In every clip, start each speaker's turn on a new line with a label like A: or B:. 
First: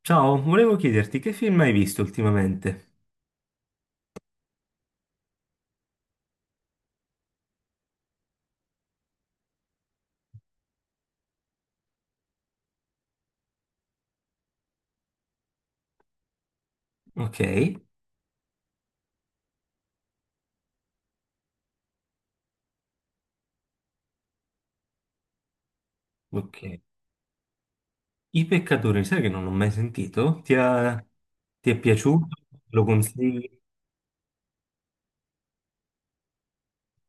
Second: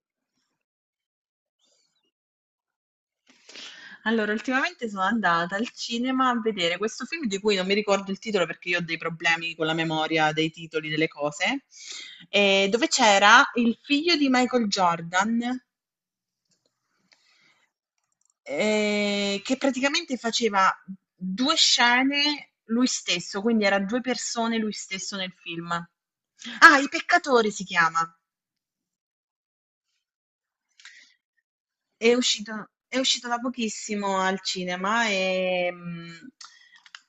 A: Ciao, volevo chiederti che film hai visto ultimamente?
B: Allora, ultimamente sono andata al cinema a vedere questo film di cui non mi ricordo il titolo perché io ho dei problemi con la memoria dei titoli delle cose, dove c'era il figlio di Michael Jordan,
A: Ok,
B: che praticamente faceva due scene lui stesso, quindi era due persone lui stesso nel film. Ah,
A: ok.
B: I Peccatori si chiama.
A: I peccatori, sai che non l'ho mai sentito? Ti è
B: È
A: piaciuto?
B: uscito,
A: Lo
B: è uscito da
A: consigli?
B: pochissimo al cinema e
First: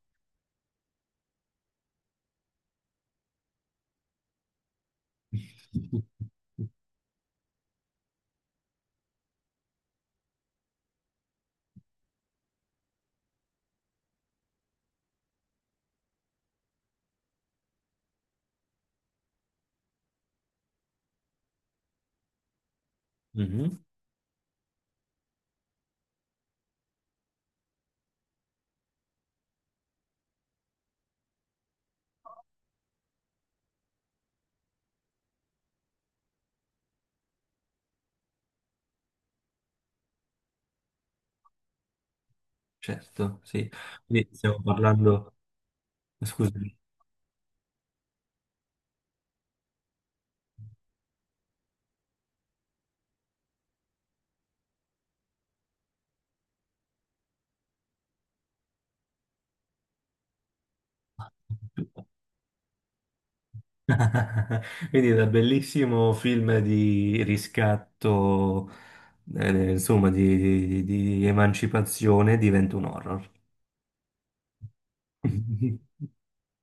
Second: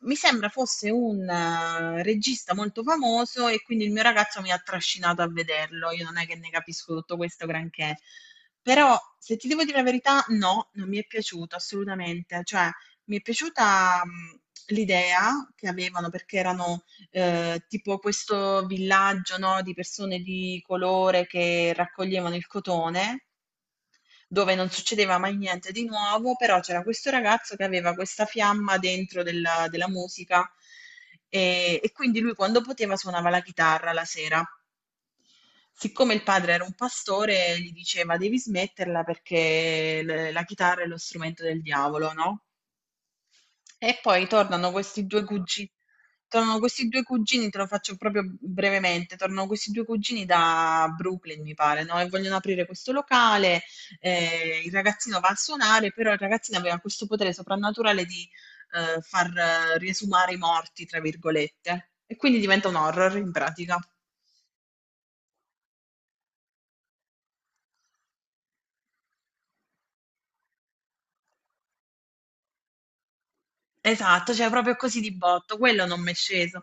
B: mi sembra fosse un regista molto famoso e quindi il mio ragazzo mi ha trascinato a vederlo. Io non è che ne capisco tutto questo granché, però se ti devo dire la verità, no, non mi è piaciuto assolutamente. Cioè, mi è piaciuta l'idea che avevano perché erano tipo questo villaggio, no, di persone di colore che raccoglievano il cotone
A: Mhm,
B: dove non succedeva mai niente di nuovo, però c'era questo ragazzo che aveva questa fiamma dentro della musica e quindi lui quando poteva suonava la chitarra la sera. Siccome il padre era un pastore, gli diceva devi smetterla perché la chitarra è lo strumento del diavolo, no?
A: certo, sì.
B: E poi
A: Quindi stiamo
B: tornano
A: parlando,
B: tornano
A: scusami.
B: questi due cugini, te lo faccio proprio brevemente, tornano questi due cugini da Brooklyn, mi pare, no? E vogliono aprire questo locale, il ragazzino va a suonare, però il ragazzino aveva questo potere soprannaturale di far riesumare i morti, tra virgolette, e quindi diventa un horror in pratica.
A: Quindi da bellissimo film di riscatto, insomma, di emancipazione diventa un horror.
B: Esatto, cioè proprio così di botto, quello non m'è sceso.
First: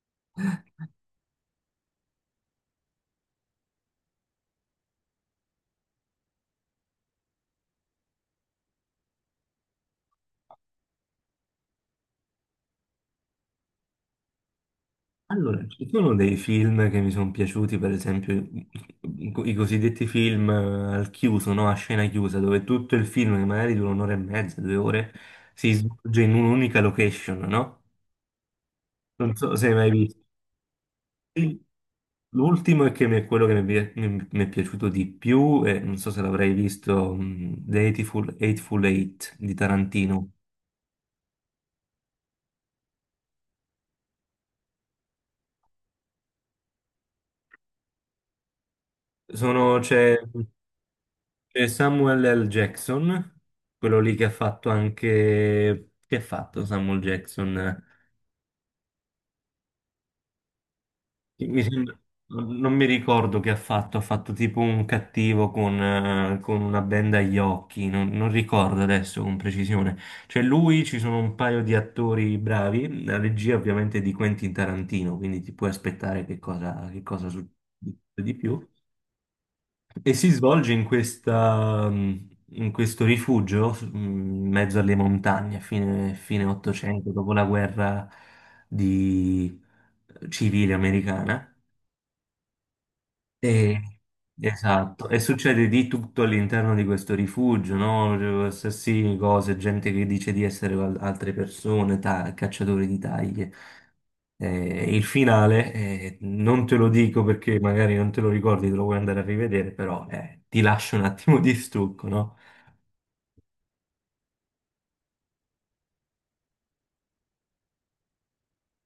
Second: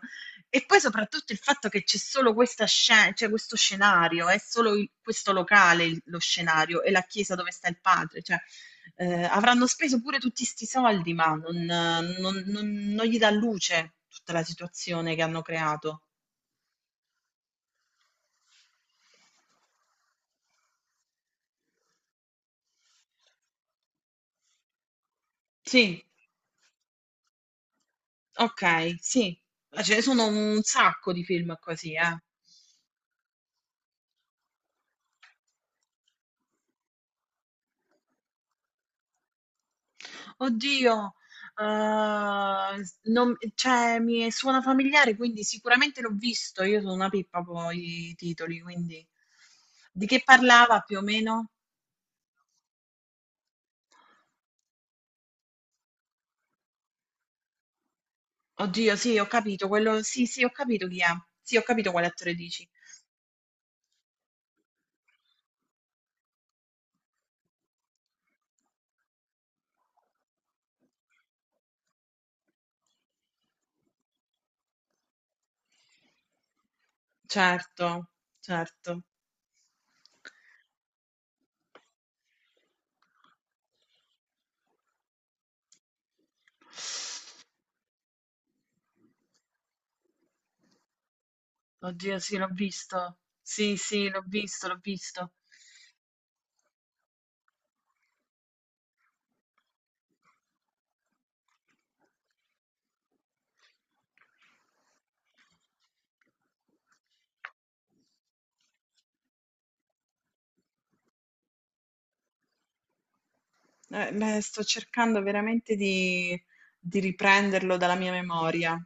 B: E poi soprattutto il fatto che c'è solo questa scena, cioè questo scenario, è solo questo locale lo scenario e la chiesa dove sta il padre, cioè avranno speso pure tutti sti soldi, ma non- non- non gli dà luce tutta la situazione che hanno
A: Allora, ci
B: creato.
A: sono dei film che mi sono piaciuti, per esempio i cosiddetti film, al chiuso, no? A scena chiusa, dove tutto il film, che magari dura un'ora e mezza, 2 ore, si
B: Sì,
A: svolge in un'unica location, no?
B: ok,
A: Non
B: sì,
A: so se hai
B: ma
A: mai
B: ce ne
A: visto.
B: sono un sacco di film così, eh.
A: L'ultimo è quello che mi è piaciuto di più, e non so se l'avrei visto, The Hateful Eight di Tarantino.
B: Oddio, s non cioè, mi suona familiare, quindi sicuramente l'ho visto. Io sono una pippa poi i titoli, quindi
A: Sono-
B: di
A: c'è
B: che parlava più o meno?
A: c'è Samuel L. Jackson, quello lì che ha fatto anche... Che ha fatto Samuel Jackson?
B: Oddio, sì, ho capito quello, sì, sì, ho capito chi è. Sì,
A: Mi
B: ho capito
A: sembra-
B: quale attore dici.
A: non mi ricordo che ha fatto, tipo un cattivo con una benda agli occhi, non ricordo adesso con precisione. Cioè lui, ci sono un paio di attori bravi, la regia ovviamente è di Quentin Tarantino, quindi ti puoi aspettare che cosa succede
B: Certo,
A: di più.
B: certo.
A: E si svolge in questa, in questo rifugio, in mezzo alle montagne, a fine 800, dopo la guerra di- civile americana.
B: Oddio, sì, l'ho visto.
A: Sì,
B: Sì, sì, l'ho visto, l'ho
A: esatto, e
B: visto.
A: succede di tutto all'interno di questo rifugio, no? Assassini, cose, gente che dice di essere altre persone, cacciatori di taglie. Il finale, non te lo dico perché magari non te lo ricordi, te lo vuoi andare a rivedere, però ti lascio un attimo di stucco, no?
B: Beh, sto cercando veramente di riprenderlo dalla mia memoria.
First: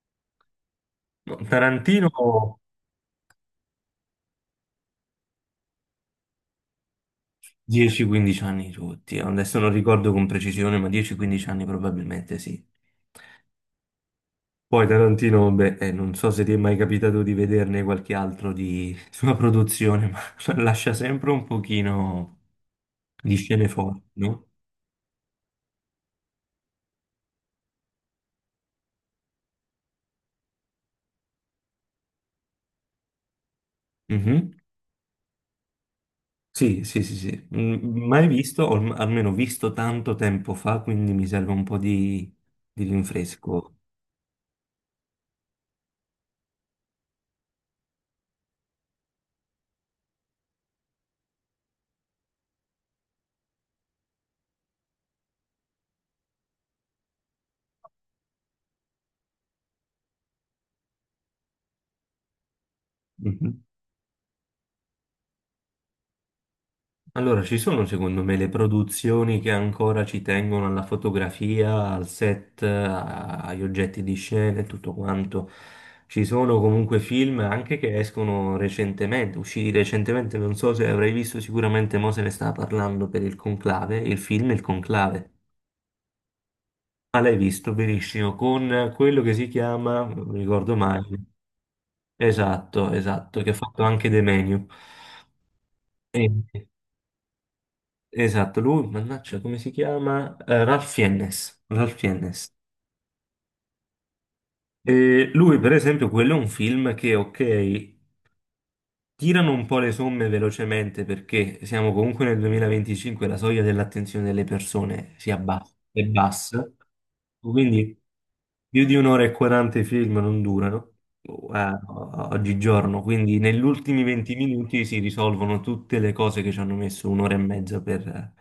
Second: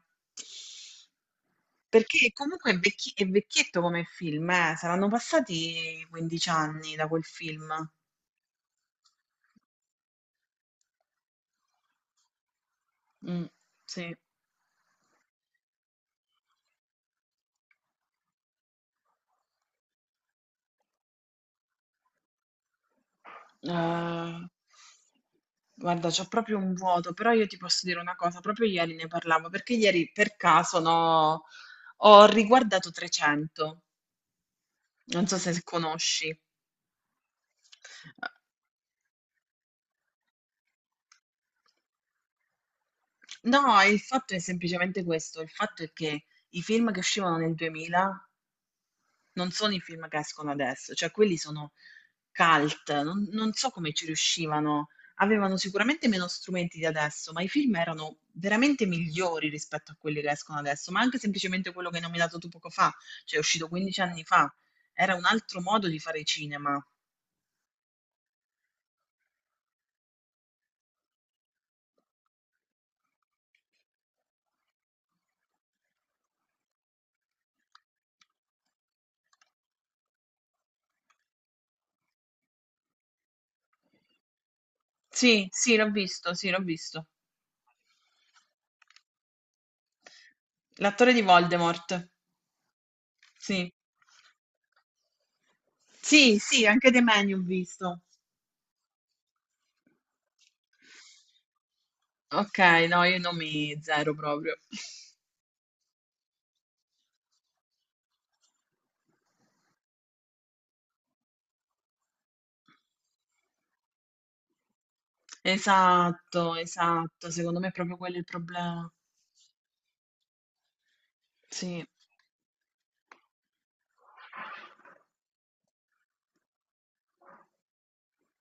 A: No, Tarantino
B: Perché comunque è vecchietto come film, saranno passati 15 anni da quel film.
A: 10-15 anni tutti, adesso non ricordo con precisione, ma 10-15 anni probabilmente sì.
B: Mm, sì.
A: Poi Tarantino, beh, non so se ti è mai capitato di vederne qualche altro di sua produzione, ma lascia sempre un pochino di scene forti, no?
B: Eh, guarda, c'ho proprio un vuoto, però io ti posso dire una cosa, proprio ieri ne parlavo, perché ieri per caso, no, ho riguardato 300,
A: Mhm.
B: non so se conosci.
A: Sì, sì, sì, sì. Mm, mai visto, o almeno visto tanto tempo fa, quindi mi serve un po' di rinfresco.
B: No, il fatto è semplicemente questo, il fatto è che i film che uscivano nel 2000 non sono i film che escono adesso, cioè quelli sono cult, non so come ci riuscivano. Avevano sicuramente meno strumenti di adesso, ma i film erano veramente migliori rispetto a quelli che escono adesso, ma anche semplicemente quello che hai nominato tu poco fa, cioè è
A: Mhm.
B: uscito 15 anni fa. Era un altro modo di fare cinema.
A: Allora, ci sono secondo me le produzioni che ancora ci tengono alla fotografia, al set, agli oggetti di scena e tutto quanto. Ci sono comunque film anche che escono recentemente, usciti recentemente, non so se avrai visto, sicuramente mo se ne stava parlando per il Conclave, il film Il Conclave.
B: Sì, sì, l'ho visto, sì, l'ho visto.
A: Ma l'hai visto benissimo, con quello che si chiama, non mi ricordo mai,
B: L'attore di Voldemort.
A: esatto, esatto, che ha
B: Sì.
A: fatto anche De Meniu.
B: Sì, sì, anche The Menu ho visto.
A: Esatto, lui, mannaggia, come si chiama? Ralph Fiennes. Ralph Fiennes.
B: Ok, no, io non mi zero proprio.
A: E lui, per esempio, quello è un film che, ok, tirano un po' le somme velocemente perché siamo comunque nel 2025, la soglia dell'attenzione delle persone si abbassa, è
B: Esatto,
A: bassa,
B: esatto, secondo me è proprio
A: quindi
B: quello il
A: più
B: problema.
A: di un'ora e 40 i film non durano, boh,
B: Sì,
A: oggigiorno, quindi negli ultimi 20 minuti si risolvono tutte le cose che ci hanno messo un'ora e mezza per,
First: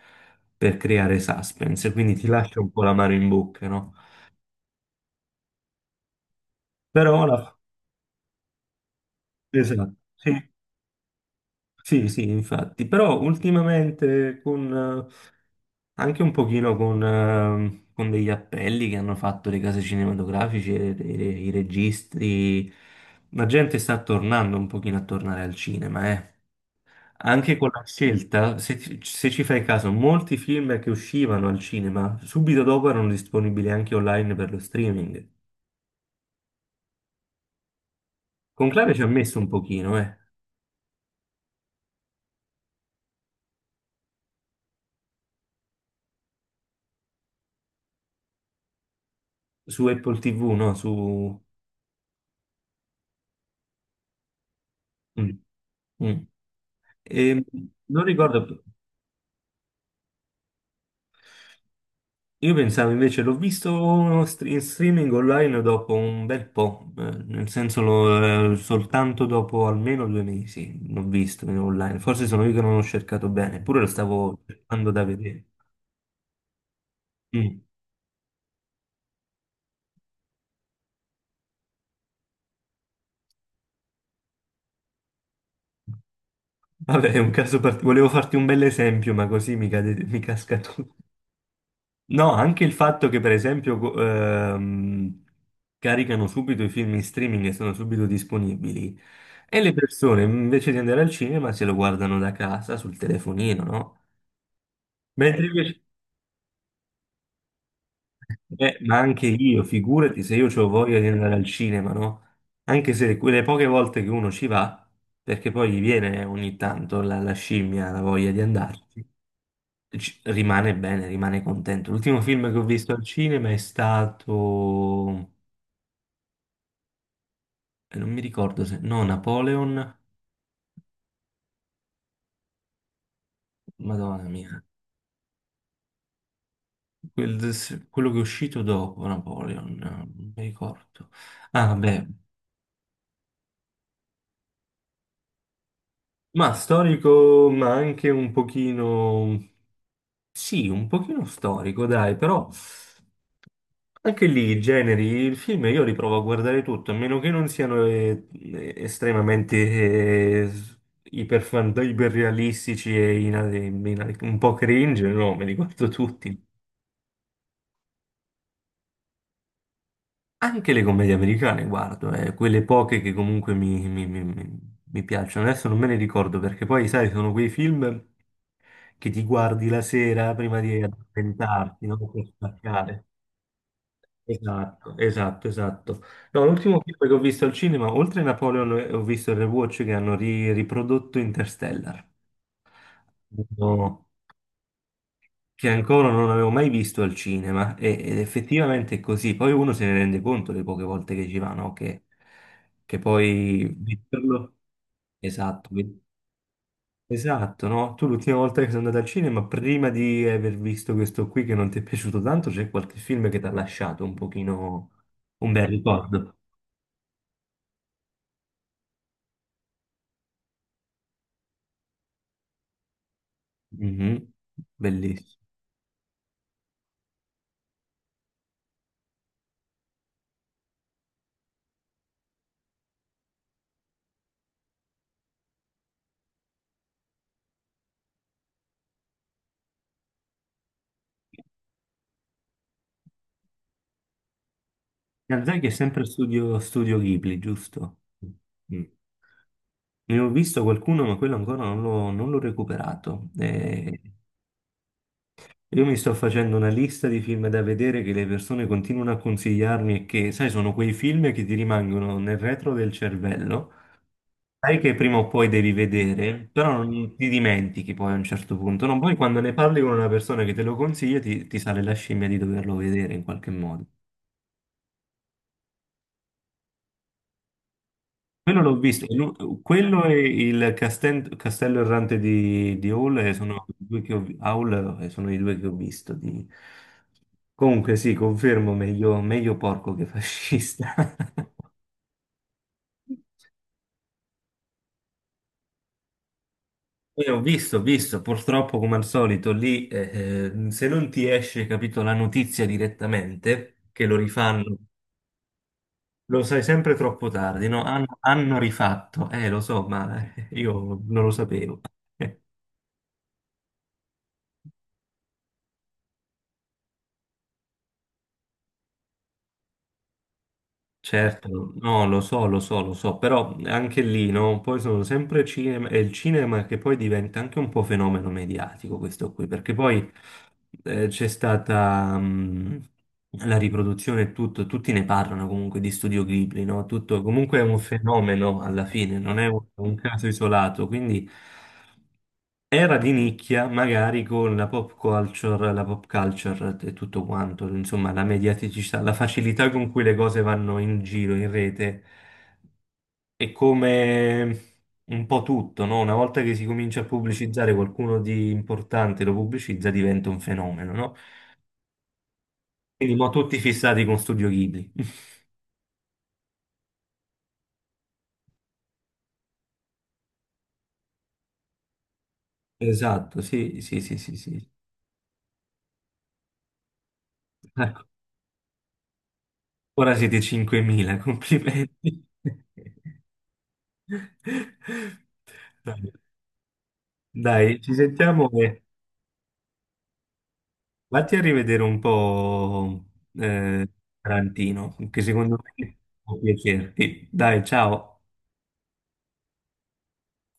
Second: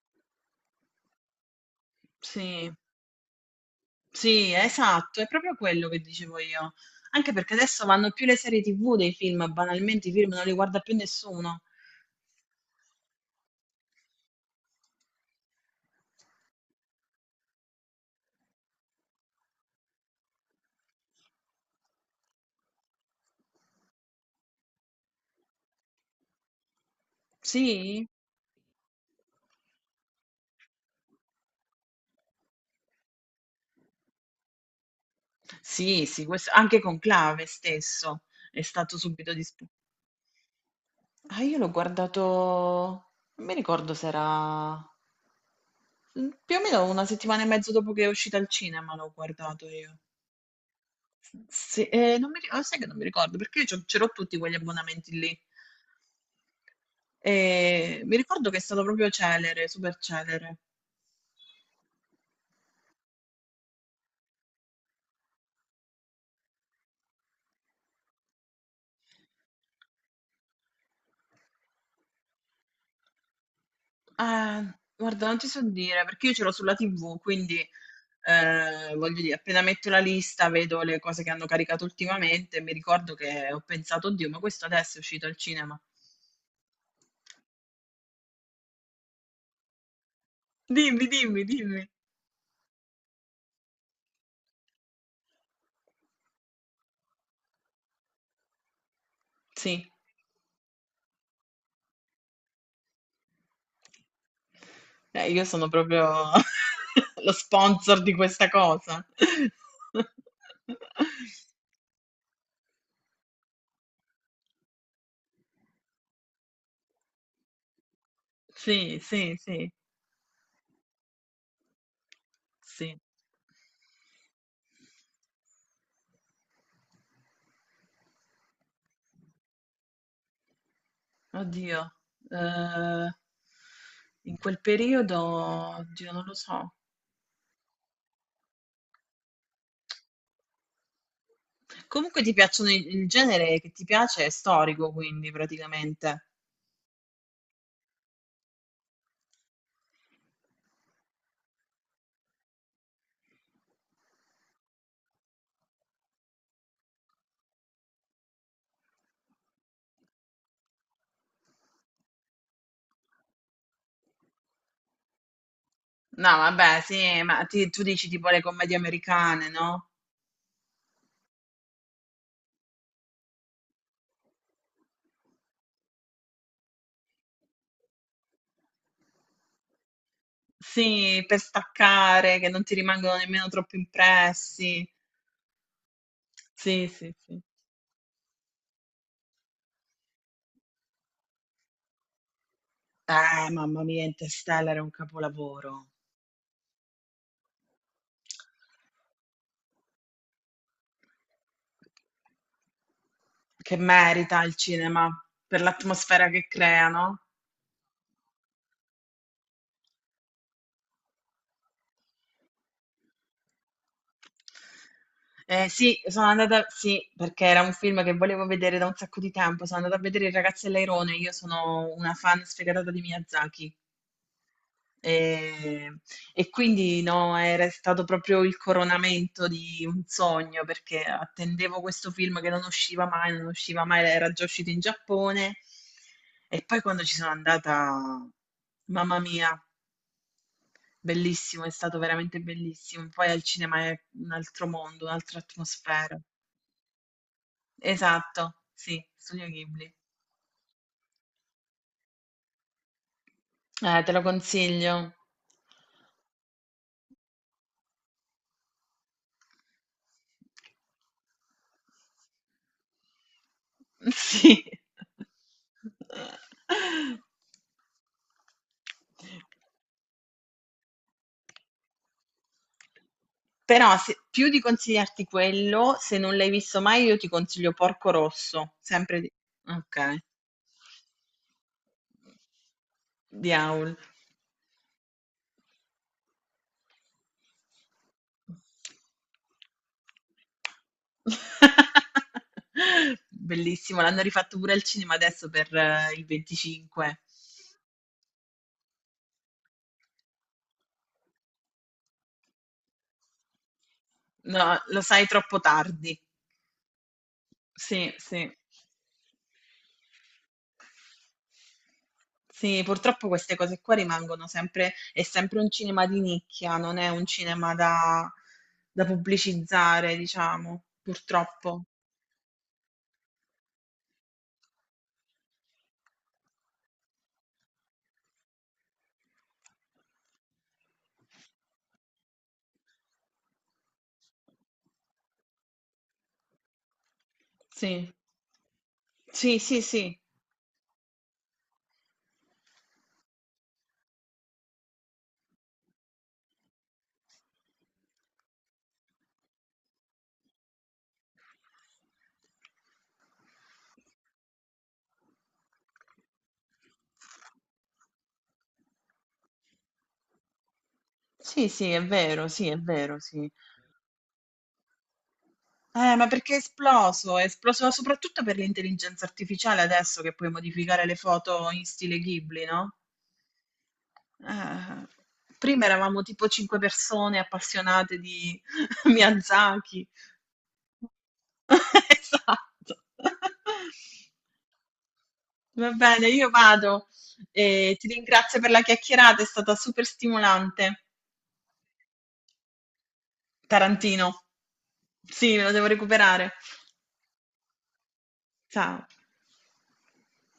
A: per creare suspense, quindi ti lascia un
B: sì,
A: po' l'amaro in bocca, no?
B: sì, esatto, è proprio quello che dicevo io.
A: Però
B: Anche
A: la.
B: perché adesso vanno più le serie TV dei film,
A: Esatto,
B: banalmente i
A: sì,
B: film non li guarda più nessuno.
A: sì, sì, infatti, però ultimamente con... Anche un pochino con degli appelli che hanno fatto le case cinematografiche, i registi. La gente sta tornando un pochino a tornare al cinema, eh. Anche con la
B: Sì?
A: scelta, se ci fai caso, molti film che uscivano al cinema subito dopo erano disponibili anche online per lo streaming.
B: Sì, sì, questo, anche Conclave stesso è
A: Conclave
B: stato
A: ci ha
B: subito
A: messo un
B: disponibile.
A: pochino, eh.
B: Ah, io l'ho guardato, non mi ricordo se era più o meno una settimana e mezzo dopo che è uscita al cinema, l'ho guardato
A: Su
B: io.
A: Apple TV, no? Su...
B: S sì, non mi ri ah, sai che non mi ricordo, perché io c'ho ce l'ho tutti quegli abbonamenti
A: Mm,
B: lì.
A: mm. E non
B: Mi
A: ricordo...
B: ricordo che è stato proprio celere, super celere.
A: Io pensavo invece, l'ho visto in streaming online dopo un bel po', nel senso soltanto dopo almeno 2 mesi l'ho visto in online, forse sono io che non l'ho cercato bene, eppure lo stavo cercando da
B: Guarda, non
A: vedere.
B: ti so dire, perché io ce l'ho sulla TV,
A: Mm.
B: quindi, voglio dire, appena metto la lista, vedo le cose che hanno caricato ultimamente e mi ricordo che ho pensato: "Oddio, ma questo adesso è uscito al cinema".
A: Vabbè, è un caso particolare, volevo farti un bel esempio, ma così mi casca tutto.
B: Dimmi, dimmi, dimmi.
A: No, anche il fatto che per esempio caricano subito i film in streaming e sono subito disponibili e le
B: Sì.
A: persone invece di andare al cinema se lo guardano da casa sul telefonino, no? Mentre
B: Io sono
A: Invece,
B: proprio lo sponsor di questa
A: ma
B: cosa.
A: anche io, figurati se io ho voglia di andare al cinema, no? Anche se quelle poche volte che uno ci va, perché poi gli viene ogni tanto la, scimmia, la voglia di
B: Sì,
A: andarci,
B: sì, sì,
A: rimane bene, rimane contento. L'ultimo film che ho visto
B: sì.
A: al cinema è stato... non mi ricordo se... No, Napoleon,
B: Oddio. Eh,
A: Madonna
B: in quel
A: mia.
B: periodo, oddio, non lo so.
A: Quello che è uscito dopo Napoleon, no, non mi ricordo. Ah, vabbè.
B: Comunque ti piacciono il genere che ti piace è storico, quindi praticamente.
A: Ma storico, ma anche un pochino... Sì, un pochino storico, dai, però... Anche lì i generi, il film io li provo a guardare tutto, a meno che non siano estremamente iperrealistici e un po' cringe, no, me li guardo
B: No,
A: tutti.
B: vabbè, sì, ma tu dici tipo le commedie americane, no?
A: Anche le commedie americane guardo, quelle poche che comunque mi piacciono. Adesso non me ne ricordo perché poi, sai, sono quei film che ti guardi la sera prima di
B: Sì, per
A: addormentarti, no? Per
B: staccare, che non ti
A: staccare.
B: rimangono nemmeno troppo impressi.
A: Esatto, esatto, esatto. No, l'ultimo
B: Sì,
A: film che
B: sì,
A: ho
B: sì.
A: visto al cinema, oltre a Napoleon, ho visto il rewatch che hanno riprodotto Interstellar.
B: Mamma mia,
A: No.
B: Interstellar è un
A: Che
B: capolavoro.
A: ancora non avevo mai visto al cinema e- ed effettivamente è così. Poi uno se ne rende conto le poche volte che ci va, no? Che poi
B: Che merita
A: vederlo.
B: il cinema per
A: Esatto,
B: l'atmosfera che crea, no?
A: esatto, no? Tu l'ultima volta che sei andato al cinema, prima di aver visto questo qui che non ti è piaciuto tanto, c'è qualche film che ti ha lasciato un pochino un bel
B: Sì, sono
A: ricordo.
B: andata, sì, perché era un film che volevo vedere da un sacco di tempo. Sono andata a vedere Il ragazzo e l'airone. Io sono una fan sfegatata di Miyazaki.
A: Mhm, bellissimo.
B: E, e quindi no, era stato proprio il coronamento di un sogno perché attendevo questo film che non usciva mai, non usciva mai, era già uscito in Giappone. E poi quando ci sono andata, mamma mia, bellissimo, è stato veramente bellissimo. Poi al cinema è un altro mondo, un'altra
A: Miyazaki è sempre
B: atmosfera.
A: Studio Ghibli, giusto?
B: Esatto,
A: Mm.
B: sì, Studio Ghibli.
A: Ne ho visto qualcuno, ma quello ancora non l'ho recuperato.
B: Te lo consiglio.
A: Io mi sto facendo una lista di film da vedere che le persone continuano a consigliarmi e che, sai, sono quei film che ti rimangono nel retro del cervello.
B: Sì.
A: Sai che prima o poi devi vedere, però non ti dimentichi poi a un certo punto. No, poi quando ne parli con una persona che te lo consiglia, ti sale la scimmia di doverlo vedere in qualche modo.
B: Però più di consigliarti quello, se non l'hai visto mai, io ti consiglio Porco
A: Quello
B: Rosso,
A: l'ho visto,
B: sempre di...
A: quello
B: Ok,
A: e Castello Errante di Hall,
B: di
A: sono i
B: Howl.
A: due che Howl, sono i due che ho visto. Comunque sì, confermo, meglio, meglio porco che fascista.
B: Bellissimo, l'hanno rifatto pure al cinema adesso per il 25.
A: Ho visto, purtroppo come al solito lì, se non ti esce, capito, la notizia direttamente, che lo rifanno,
B: No, lo sai troppo tardi.
A: lo sai sempre troppo tardi, no?
B: Sì,
A: Hanno,
B: sì.
A: hanno rifatto, lo so, ma io non lo sapevo.
B: Sì, purtroppo queste cose qua rimangono sempre, è sempre un cinema di nicchia, non è un cinema da pubblicizzare, diciamo,
A: Certo,
B: purtroppo.
A: no, lo so, lo so, lo so, però anche lì, no? Poi sono sempre cinema, è il cinema che poi diventa anche un po' fenomeno mediatico questo qui, perché poi c'è stata la riproduzione e tutto, tutti ne parlano comunque di Studio Ghibli, no? Tutto comunque è un
B: Sì.
A: fenomeno alla fine, non è
B: Sì,
A: un,
B: sì,
A: un
B: sì.
A: caso isolato, quindi... Era di nicchia, magari con la pop culture e tutto quanto, insomma, la mediaticità, la facilità con cui le cose vanno in giro, in rete, e come un po' tutto, no? Una volta che si comincia a pubblicizzare qualcuno di importante lo pubblicizza, diventa un fenomeno, no?
B: Sì, sì, è vero, sì, è
A: Quindi
B: vero,
A: mo
B: sì.
A: tutti fissati con Studio Ghibli.
B: Ma perché è esploso? È esploso soprattutto per l'intelligenza artificiale adesso che puoi modificare le foto in stile Ghibli, no?
A: Esatto, sì, sì, sì, sì, sì.
B: Eh, prima eravamo tipo cinque persone
A: Ecco,
B: appassionate di Miyazaki.
A: ora siete 5.000, complimenti.
B: Esatto. Va
A: Dai.
B: bene, io vado.
A: Dai, ci
B: Ti
A: sentiamo
B: ringrazio per la
A: e
B: chiacchierata, è stata super stimolante.
A: vatti a rivedere un po' eh,
B: Tarantino.
A: Tarantino, che
B: Sì,
A: secondo
B: me lo devo
A: me può
B: recuperare.
A: piacerti. Dai, ciao.
B: Ciao.